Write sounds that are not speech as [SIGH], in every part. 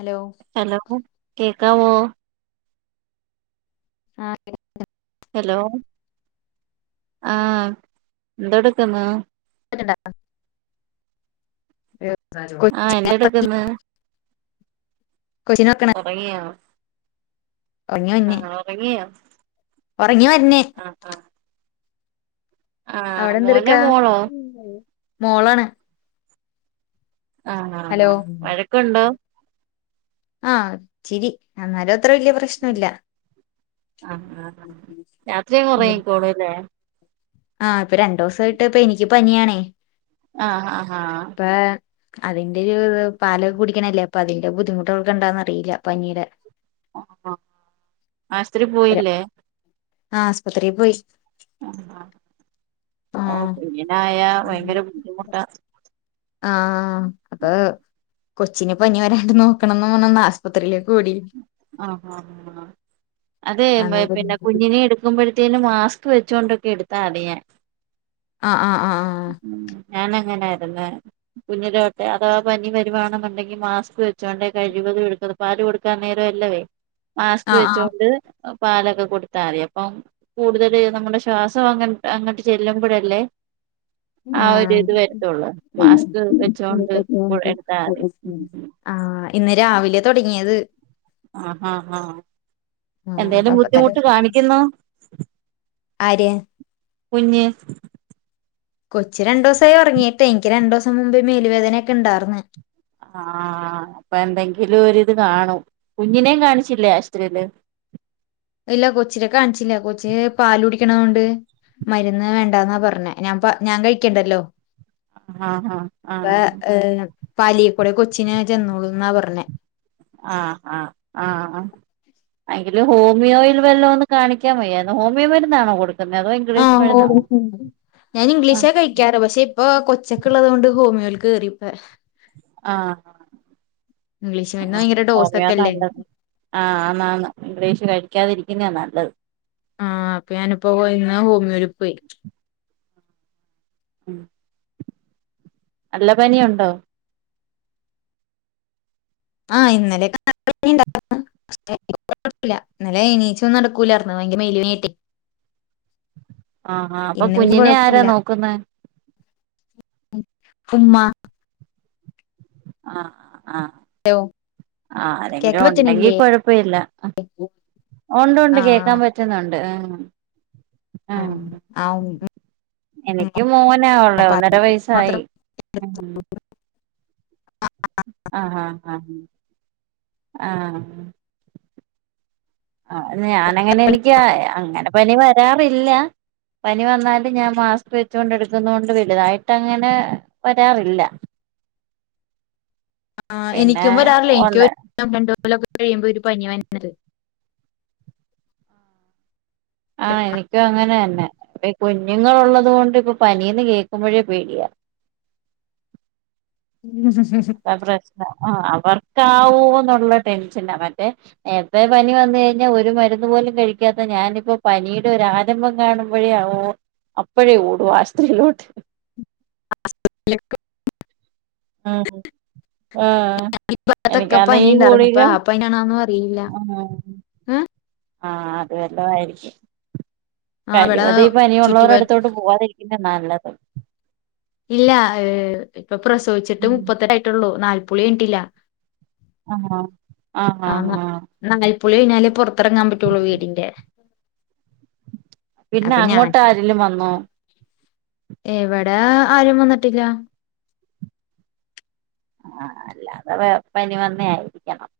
Hello hello കേക്കാവോ ആ കേൾക്ക ഹലോ ആ എന്തെട്ക്ക്ന്ന് [UNINTELLIGIBLE] ആഹ് എന്തെടുക്കുന്നു [INAUDIBLE] ഉറങ്ങിയോ ഉറങ്ങി വന്നേ ആഹ് ഉറങ്ങിയോ ഉറങ്ങി വർന്ന് ആഹ് ആഹ് ആഹ് മോനോ അവിടെന്തെടുക്കാ മോളോ മോളാണ് ആ ആ ഹലോ ആ വഴക്കുണ്ടോ ആ ച്ചിരി അന്നര അത്ര വല്ിയ പ്രശ്ന ഇല്ല ആഹ് ആഹ് ആഹ് രാത്രി അങ്ങ് ഉറങ്ങിക്കോളൂല്ലേ ആ ഇപ്പൊ രണ്ടു ദിവസമായിട്ട് ഇപ്പ എനിക്ക് പനിയണേ ആ ആഹ് ആഹ് അതിന്റെ ഒരു പാലൊ കുടിക്കണല്ലേ അപ്പൊ അതിന്റെ ബുദ്ധിമുട്ടൊക്കെണ്ടാന്ന് അറിയില്ല പനീുടെ ആസ്രി പോയില്ലേ ആ ആസ്പത്രിക്ക് പോയി ആ ആ ഓ കുഞ്ഞിനായാൽ ഭയങ്കര ബുദ്ധിമുട്ടാ ആഹ് അപ്പ കൊച്ചിൻ പനി വരാണ്ട് നോക്കണംന്ന് ആശുപത്രിൽ ആ ആ ങ അതെ ആ പിന്നെ കുഞ്ഞിനെ എടുക്കുമ്പോഴത്തേും മാസ്ക് വെച്ചുകൊണ്ടൊക്കെ എടുത്താ അതി ഞാൻ അ ആ ആ ആ [UNINTELLIGIBLE] കുഞ്ഞിലോട്ടെ അഥവാ പനി വരുണ ഉണ്ടെങ്കിൽ മാസ്ക് വെച്ചോ [UNINTELLIGIBLE] പാല് കൊടുക്കാൻ നേര അല്ലവേ മാസ്ക് ആ ആ ആ വെച്ചൊണ്ട് പാലൊക്കെ കൊടുത്താറ അപ്പം കൂടുതല് നമ്മുടെ ശ്വാസം അങ്ങ അങ്ങട്ട് ചെല്ലുമ്പോഴല്ലേ [INAUDIBLE] ആ ഒരു ആഹ് ഇത് വരുത്തുള്ളൂ മാസ്ക് വെച്ചൊണ്ട് ഇ എടുത്താറി ആഹ് ഇന്ന് രാവിലെ തുടങ്ങിയത് ആഹ് ആഹ് ആഹ് ആഹ് എന്തേലും അപ്പ തന്നെ ബുദ്ധിമുട്ട് കാണിക്കുന്നോ ആര് കുഞ്ഞി കൊച്ചി രണ്ടു ദിവസമായി ഉറങ്ങിട്ടെ എനിക്ക് രണ്ടു ദിവസം മുമ്പേ മേല്ുവേദനയൊക്കെ ഉണ്ടായിർന്ന് ആ അപ്പൊ എന്തെങ്കിലും ഒരിത് കാണും കുഞ്ഞിനേ കാണിച്ചില്ലേ ആശുത്രിയില് [INAUDIBLE] കിക്കണ കൊണ്ട് മരുന്ന് വേണ്ടന്നാ പറഞ്ഞേ ഞാൻ ഞാൻ കഴിക്കണ്ടല്ലോ ആഹ് ആ പാലിയക്കൂടെ കൊച്ചിനെ ചെന്നോളൂ എന്നാ പറഞ്ഞെ ആ ആ ആഹ് അങ്കില് ഹോമിയോയിൽ വല്ലന്ന് കാണിക്കാൻയ്യായിരുന്നു ഹോമിയോമരുന്നാണോ കൊടു ആ ഓ ഞാൻ ആഹ് ഇംഗ്ലീഷാ കഴിക്കാറ പക്ഷെ ഇപ്പൊ കൊച്ചക്ക ഉള്ളത കൊണ്ട് ഹോമിയോൽ ക കേറിപ്പ ആഹ് ഇംഗ്ലീഷ് മരുന്ന് ആ ഭയങ്കര ഓമി യോ ഡോസൊക്കെല്ലേ നല്ലത് ആ ആന്നാ ന്ന് ഇംഗ്ലീഷ് കഴ ക്കാതിരിക്കുന്നത നല്ലത് ആ അപ്പൊ ഞാനിപ്പോ പോയിന്ന ഹോമിയോരപ്പ പോയി ഉം നല്ല പനിയുണ്ടോ ആ ഇന്നലെയക്കെണ്ട [UNINTELLIGIBLE] നടല്ലെ എനീച്ചൊന്നും നടക്കൂലായിന്ന് ഭയങ്കര മെല മട്ടെ ആഹ് ആ അപ്പൊ വല്യ കുഞ്ഞിനെ ആരാ കുഴപ്പമില്ല നോക്കുന്ന ഉമ്മ ആ ആ [UNINTELLIGIBLE] ആ ആരെങ്കിലും കേക്കാൻ ഉണ്ടെങ്കി പറ്റണില്ലേ കൊഴപ്പ ഇല്ല ഉണ്ട് ഉണ്ട് കേൾക്കാൻ പറ്റുന്നുണ്ട് ഉം ആ ഉം ആ എനിക്ക് മോന ആാവുള്ളേ ഒന്നര വയസായി മാത്രം ആഹ ആ ഞാന അങ്ങനെ എനിക്ക് അങ്ങനെ പനി വരാറില്ല പനി വന്നാല ഞാൻ മാസ്ക് വെച്ചൊണ്ട് എടുക്കുന്ന കൊണ്ട് വലുതായിട്ട് അങ്ങനെ വരാറില്ല [UNINTELLIGIBLE] ആ പിന്നെ എനിക്കും വരാറില്ലേ എനിക്ക് ഒന്ന് രണ്ടതൊക്കെ കഴിയുമ്പോ പനി വരുന്നത് ആ എനക്ക് അങ്ങനെ തന്നെ അപ്പ കുഞ്ഞുങ്ങളൾള്ളത് കൊണ്ട് ഇപ്പൊ പനീന്ന് കേൾക്കുമ്പോഴേ പേടിയാ [UNINTELLIGIBLE] അ പ്രശനം ആ അവർക്കാവോ എന്നുള്ള ടെൻഷനാ മറ്റേ എത്ര പനി വന്ന കഴിഞ്ഞാൽ ഒരു മരുന്ന് പോ ല കഴിക്കാത്ത ഞാനിപ്പോ പനിയുടെ ഒരു ആരംഭം കാണുമ്പോഴേ അപ്പോഴേ ഓടുവാസ്ത്രീയിലോട്ട് അ [UNINTELLIGIBLE] ആഹ ആ ഭാഗത്തൊക്കെ എനിക്കാന്ന പനി ഈ ഉണ്ടായിരുന്നു കൂടിക ഇപ്പൊ ആ ഹആ ആഹ അത് വല്ല ആയിരിക്കും ആഹ് ഇവിടെ കഴിവത ഈ പനിയ ഉള്ളവരെ ചുറ്റുപാ അടുത്തോട്ട് പോവാാതരിക്കും നല്ലത് ഇല്ല ഏ് ഇപ്പൊ പ്രസവിച്ചിട്ട് മുപ്പത്തെട്ട ആായിട്ടുള്ളൂ നാല്പ്പളിിട്ടില്ല ആഹ ആഹ ആഹ ആഹ് കു ളി കഴിഞ്ഞാലേ പുൊറത്തിറങ്ങാൻ പറ്റുള്ളൂ വീടിന്റെ പിന്നെ അപ്പൊ അങ്ങോട്ട് ആരിലും വന്നോ എവിടെ ആരും വന്നിട്ടില്ല ആ അല്ല അത പനി വന്ന ആായിരിക്കണം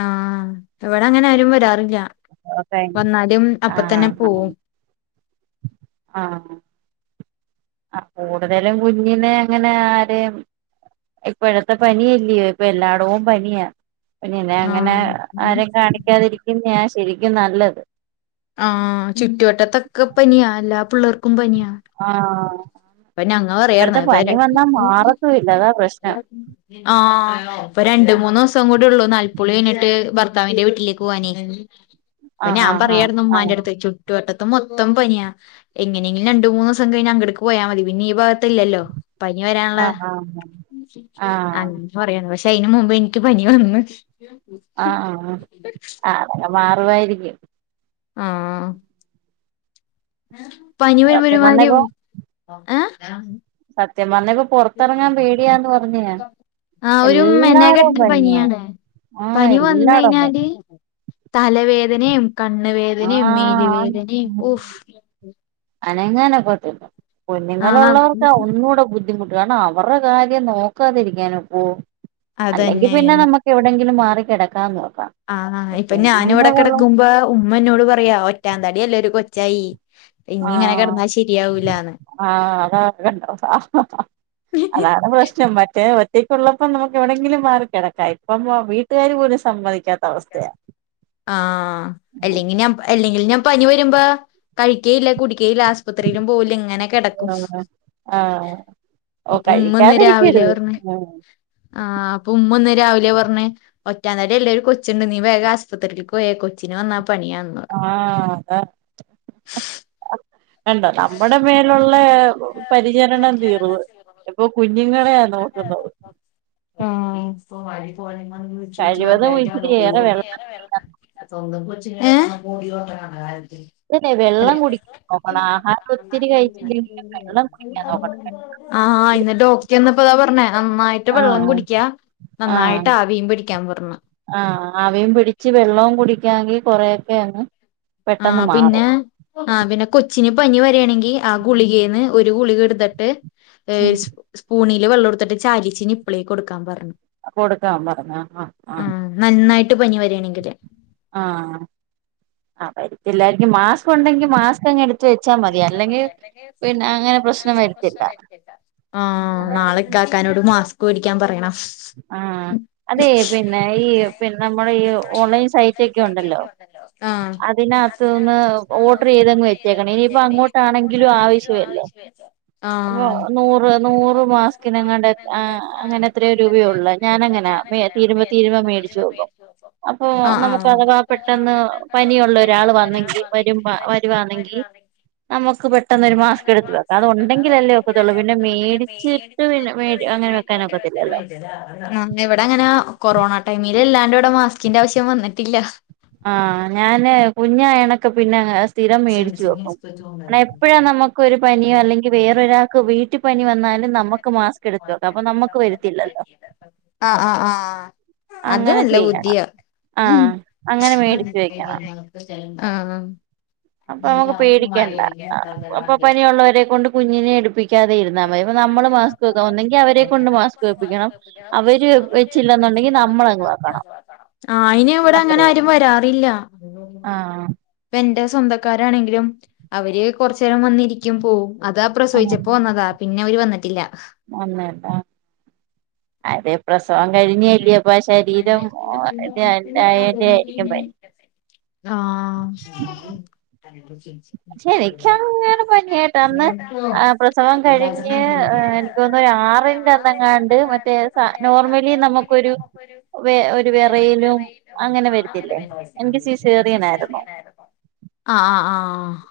ആഹ എവിടെ അങ്ങനെ ആരുമ് വരാറില്ല വന്നാലും അപ്പൊ തന്നെ പോവും ആഹ ആ കൂടുതലും കുഞ്ഞിനെ അങ്ങനെ ആരെയും ഇപ്പ ഇടത്തെ പനില്ലയോ ഇപ്പ എല്ലായിടവും പനിയാ പിന്നന്നെ അങ്ങനെ ആഹ് ആരും കാണിക്കാതിരിക്കുന്ന ശരിക്കും നല്ലത് ആഹ് പിള്ളർക്കും പനിയാണ് ആഹ പിന്നെങ്ങ പറയാന്ന മാറത്തും ഇല്ല അതാ പ്രശ്നം ആഹ രണ്ട മൂന്ന് ദിവസം കൂടെള്ളൂ നാൽപ്പുളിഴഞ്ഞിട്ട് ഭർത്താവിന്റെ വീട്ടിലേക്ക് പോകവാനേ പിന്നെ ആഹ് ഞൻ ആഹ് പറയമായിായിരുന്നുമാൻന്റെ ആഹ് അടുത്ത് ചുറ്റുുവട്ട മത്തം മൊത്തം പനിയ എങ്ങനെങ്കിലും രണ്ടു മൂന്ന ദിവസം കഴിഞ്ഞ അടക്ക് പോയാ മതി പിന്നെ ഈ ഭാഗത്തല്ലല്ലോ പനി വരാനുള്ള ആഹ് ആഹ് ആഹ് അങ്ങ പറയാന്ന് പക്ഷ ചൈന് മുമ്പ് എനിക്ക് പനി വന്നു ആഹ ആഹ ആതൊക്കെ മാറുവായിരിക്കും ആഹ പനി സത്യം വരുമ്പരുമാരി പറഞ്ഞപ്പോ ആഏ സത്യം വന്നിപ്പോൊ പുറത്തിറങ്ങാൻ പേടിയാന്ന് പറഞ്ഞ ഞാൻ ആ ഒരു മെന എല്ലാടവും കെട്ടുന്ന പനിയാ പനിയാണ് ആ പനി എല്ലാടവും പനി വന്നഴഞ്ഞാല് തലവേദനയും കണ്ണ ആ വേദനയും മേല വേദനയും ഊഫ് അനങ്ങനെക്കെും ആഹ് കുഞ്ഞുങ്ങളുള്ളവർക്ക് ഒന്നുകൂടെദ്ധി ബുദ്ധിമുട്ട് കാരണം അവരുടെ കാര്യം നോക്കാതിരിക്കാന ഇപ്പോ അല്ലെങ്കിൽ അതന്നെ പിന്നെ നമുക്ക് എവിടെെങ്കിലും മാറ കിടക്കാന്ന്ോക്കാം ആഹ്് ഇപ്പൊ ഞാന ഇവിടെ കിടക്കുമ്പോ ഉമ്മനോട് പറയാ ഒറ്റാന്താടി അല്ല ഒരു കൊച്ചായി ഇനി ഇങ്ങനെ കിടന്നാ ശരിയാവൂ ആഹ അതാണ്ട അതാണ് പ്രശ്നം മറ്റേ എക്കുള്ളപ്പോ നമുക്ക് എവിടെെങ്കിലും മാറി കിടക്കാ ഇപ്പം വീട്ടുകാാര് പോലും സമ്മതിിക്കാത്ത അവസ്ഥയാണ് ആഹ അല്ലെങ്കിൽ ഞാൻ അല്ലെങ്കിൽ ഞാൻ പനി വരുമ്പോ കഴിക്കേല്ല കുട ആശ്പത്രിയിലും പോല ഇങ്ങനെ കിടക്കും ആഹ് ആഹ് ഓ ഇപ്പ ഉമ്മ ഒന്ന് രാവിലെ കഴിക്കാതിരിക്കരുത് പറഞ്ഞ ഉം ആ അപ്പ ഉമ്മ ഒന്ന രാവിലെഞ്ഞഞ് ഒറ്റാന്തടി എല്ലാവും കൊച്ചുണ്ട് നീ വേഗ ആശു്പത്രിയിൽ പോയ കൊച്ചിന് വന്ന ആഹ അത വണ്ടോ നമ്മുടെ മേലുള്ള പരിചരണം തീർവ് ഇപ്പൊ കുഞ്ഞുങ്ങളെയ നോക്കുന്നത് ഉ പോാലി പോല മ ചൂ കഴിവതും ഇച്ചിരി കന്തക്ക ഏറെ വെള്ളം ഏ ഇല്ലെ വെള്ളം കുടിക്ക പോക്കണം ആഹ നോക്കണം ആഹ ഇന്നിട്ട് ോക്കെന്ന ഇപ്പതാ പറഞ്ഞേ നന്നായിട്ട് വെള്ളം ആഹ് കുടിക്കാ നന്നായിട്ട് ആവിയും പിടിക്കാൻ പറഞ്ഞു ആഹ അവയും പിടിച്ച് വെള്ളം കുടിക്കാെങ്കിൽ കൊറെൊക്കെ ആ പിന്നെ ആ പിന്നെ കൊച്ചിന ഉം വണെങ്ക് വെള്ളോർട്ട ചാലിച്ച് നിപ്പിളേക്ക് കൊടുക്കൻ പറഞ്ഞു കൊടുക്കാ പറ ആഹ് ആഹ എട്ട് പനി വരിയാണെങ്കിൽ ആഹ ആ പരുത്തില്ല മാസ്ക് ഉണ്ടെങ്കി മാസ്ക് അങ്ങ് എടുത്ത വെച്ചാ മതി അല്ലെങ്കിൽ പിന്നെ അങ്ങനെ പ്രശ്നം വരുത്തില്ല ആ നാളെക്കെ ആക്കാനോട് മാസ്ക് ടിക്കാൻ പറയണം ആഹ അതെ പിന്നെ ഈ പിന്നെ നമ്മുടെ ഈ ഓൺലൈൻ സൈറ്റ് ഒക്കെ ഉണ്ടല്ലോ ആഹ് അതിനകത്ത്ന്ന് ചെയ വ ആഹ് അ ന നൂറ് മാ നി അങ്ങനെ രൂപ ഞാനങ്ങന തീരുമ്പോ തീരു മേടും അപ്പോ ആഹ് നമുക്ക് അഥവാ ആഹ് പെട്ടെന്ന് പനിയുള്ള ഒരാൾ ഒരാള് വന്നെങ്കിൽ വരുമ്പ വരുവാണെങ്കിൽ വരുവാന്നെങ്കി നമുക്ക് പെട്ടെന്ന്രു മാസ്ക് എടുത്ത് വക്കാം അത് ഉണ്ടെങ്കില അല്ലേ ഒക്കെത്തുള്ളൂ അതുണ്ടെങ്കിലല്ലേ പിന്നെ മേടി മേടിച്ചിട്ട് പിന്നെടി വാനക്കത്തില്ലല്ലോ ആ എവിടെ അങ്ങനെ കൊറോണ ടൈമിൽ ഇല്ലാണ്ട് ഇവിടെ മാസ്കിന്റെ ആവശ്യം വന്നിട്ടില്ല ആ നാന് കുഞ്ഞായണെക്ക് പിന്നെ സ്ഥിരംമേടിച്ചുവെക്കും നെപ്പഴാ നമ്മക്കൊരു പനി അല്ലെങ്കിൽ വേറൊരാക്ക് വീട്ടി നമുക്ക് വരത്തില്ലല്ലോ അ അ ആ അത് അങ്ങനെ ചെയ്യണം നല്ലബുദ്ധിയ ആഹ് അങ്ങനെ മേടിച്ച് ആ അപ്പൊമ്മക്ക് പേടിക്കെണ്ട അ അപ്പൊ പനിയുള്ളോരെകൊണ്ട് കുഞ്ഞിനെ എടുപിക് ക്കാതെ ഇുന്നാമതി പൊനമ്മളും മാസ്ക്വെക്ക ഒന്നെങ്കിഅവരെ കൊണ്ട് മാസ്ക് വെപ്പിക്കണം അവര് വെച്ചില്ലന്നൊ ആ ഐന് അത്രേ ഉള്ളൂ. ഓരങ്ങനാരും വരാറില്ല ആഹ് പെൻ്റെവസ് സ്വന്തക്കാരാണെങ്കിലും അവര് കൊറ്ചേരം വന്നിരിക്കും പോവും അതാപ്രസവിച്ചപ്പോവന്നതാ പിന്നെവര് വന്നിട്ടില്ല വന്നതാ അതെ പ്രസവം കഴിഞ്ഞില്ലേ പ്പൊശരീരം [UNINTELLIGIBLE] യന്റെ യിരിക്കും പനി ആ ശരിക്കങ്ങനെ പനിയായിട്ടന്ന് ആ പ്രസവംകഴിഞ്ഞ് ഏ എനിക്കോന്ന് ആറിന്റെ അന്നങ്ങാണ്ട് മറ്റേ സ നോർമലി നോർമലി നമുക്കൊരു വെ വേ ഒരു വിറയലും വെറയലും അങ്ങനെ വരത്തില്ലേ എനിക്ക് [UNINTELLIGIBLE] എൻ്റെ സിസേറിയൻ ആയിരുന്നു സിസേറിയനായിരുന്നു. ആഹ് ആഹ് ആഹ്.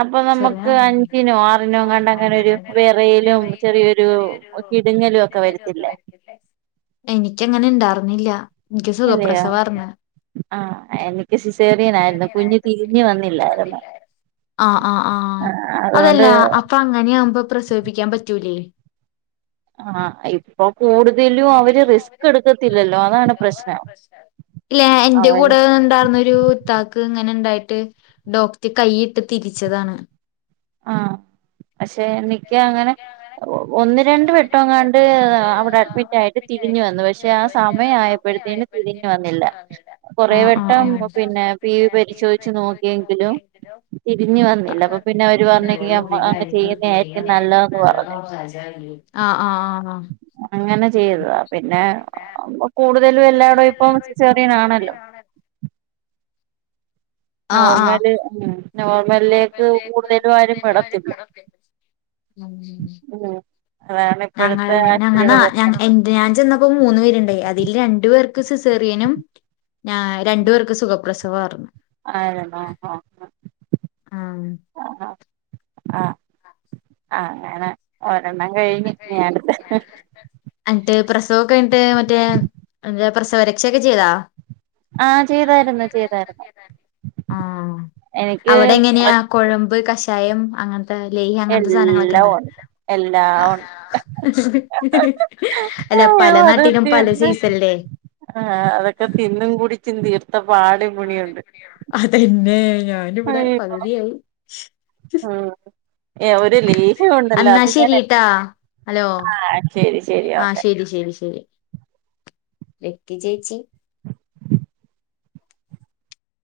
അപ്പൊ ചെറിയ നമ്മക്ക് അഞ്ചിനോ, ആറിനോങ്ങാണ്ടങ്ങനൊരു വെറയലും ചെറിയൊരു ഇടുങ്ങലൊക്കെ വരത്തില്ലേ? എനിക്കങ്ങനെ ഇണ്ടാർന്നില്ല. ഇൻക്ക് ഇല്ലയോ സുഖപ്രസവാർന്ന്. ഇത്രീംന്നേര്ന്നു കുഞ്ഞ് തിരിഞ്ഞു വന്നില്ലായിര്ന്നു. ആഹ് ആഹ് ആഹ് അതല്ല അപ്പ അങ്ങനെയാവുമ്പോ പ്രസവിപ്പിക്കാൻ പറ്റൂലേ. ആഹ് ഇപ്പൊ കൂട്തലും അവര് റിസ്കെടുക്കത്തില്ലല്ലോ അതാണ് പ്രശ്നം. ഇല്ല എന്റെ അവര് കൂടെണ്ടാർന്നൊരു ത്താക്ക് ങ്ങനെണ്ടായിട്ട് ഡോക്ട് കൈയിട്ട് തിരിച്ചതാണ്. ആഹ് അക്ഷെ നിക്കങ്ങനെ ഒ ഒന്ന് രണ്ട് വെട്ടൊങ്ങാണ്ട് അവിടെ ഡ്മിറ്റായിട്ട് തിരിഞ്ഞുവന്നു. പക്ഷെ ആ സമയായപ്പോഴ്ത്തേന് തിരിഞ് വന്നില്ല ആഹ് ആഹ് കൊറേവെട്ടം ആഹ് പിന്നെ പി വി പരിശോയിച്ച് നോക്കിയെങ്കിലും തിരിഞ്ഞു വന്നില്ല പ്പൊപെ നല്ലതെന്ന് പറഞ്ഞു [INAUDIBLE] ആഹ് ആഹ് അങ്ങനെ ചെയ്തതാ പിന്നെ കൂടുതലുല്ലാതായപ്പോ ചെറേനാണല്ലോ നോർമല് ഉം നോർമലിലേക്ക് നോർമൽലേക്ക് കൂടുതലും ആരും വിടത്തില്ല കൂടുതലും [UNINTELLIGIBLE] ഉം ഉം അതാണ് ഞങ്ങളെ ഇപ്പോഴത്തെ ആശുപത്രിയുടെ ഞങ്ങനാ ഞങ പ്രശ്നം എന്റെ ഞാൻ ചെന്നപ്പോ മൂന്നു പേരുണ്ട്. അതിൽ രണ്ടു പേർ ക് സിസേറിയനും ഞാ രണ്ടു പേർക്ക് സുഖപ്രസവാർന്നു. ആഹ് [UNINTELLIGIBLE] ആഹ് അഹ് അങ്ങനെ ഒരെണ്ണം കഴിഞ്ഞ് ഇനി അടുത്ത എന്ട്ട് പ്രസവംക്കഴിഞ്ഞിട്ട് മറ്റേ എന്താ പ്രസവരക്ഷക്കെ ചെയ്താ? ആഹ് ചെയ്തായിര്ന്നു ചെയ്തായിര്ന്നു ആഹ് അവിടെങ്ങനെയാ കൊഴമ്പ് കഷായം അങ്ങൻ താ ലേഹൃം അങ്ങൻത്തെ സാനങ്ങളൊക്കെണ്ടാ? ല്ലാഒണ്ട് അല്ല പലനാട്ടിലും പലസൈസല്ലേ. ആഹ് അതൊക്കെ തിന്നും കൂടിച്ചും തീർത്തപാട്മ്മിണിയുണ്ട്. ഏ ഞാനിവിടെ പകുതിയായി ആ ആ ഒരു ലേഹ്യം ഉണ്ടല്ലോ എന്നാ അത് ഞാൻ ശരിട്ടാ ഹലോ ആ ശരി ശരി ആ ഓക്കെ ശരി ശരി ശരി വെയ്ക്ക് ചേച്ചി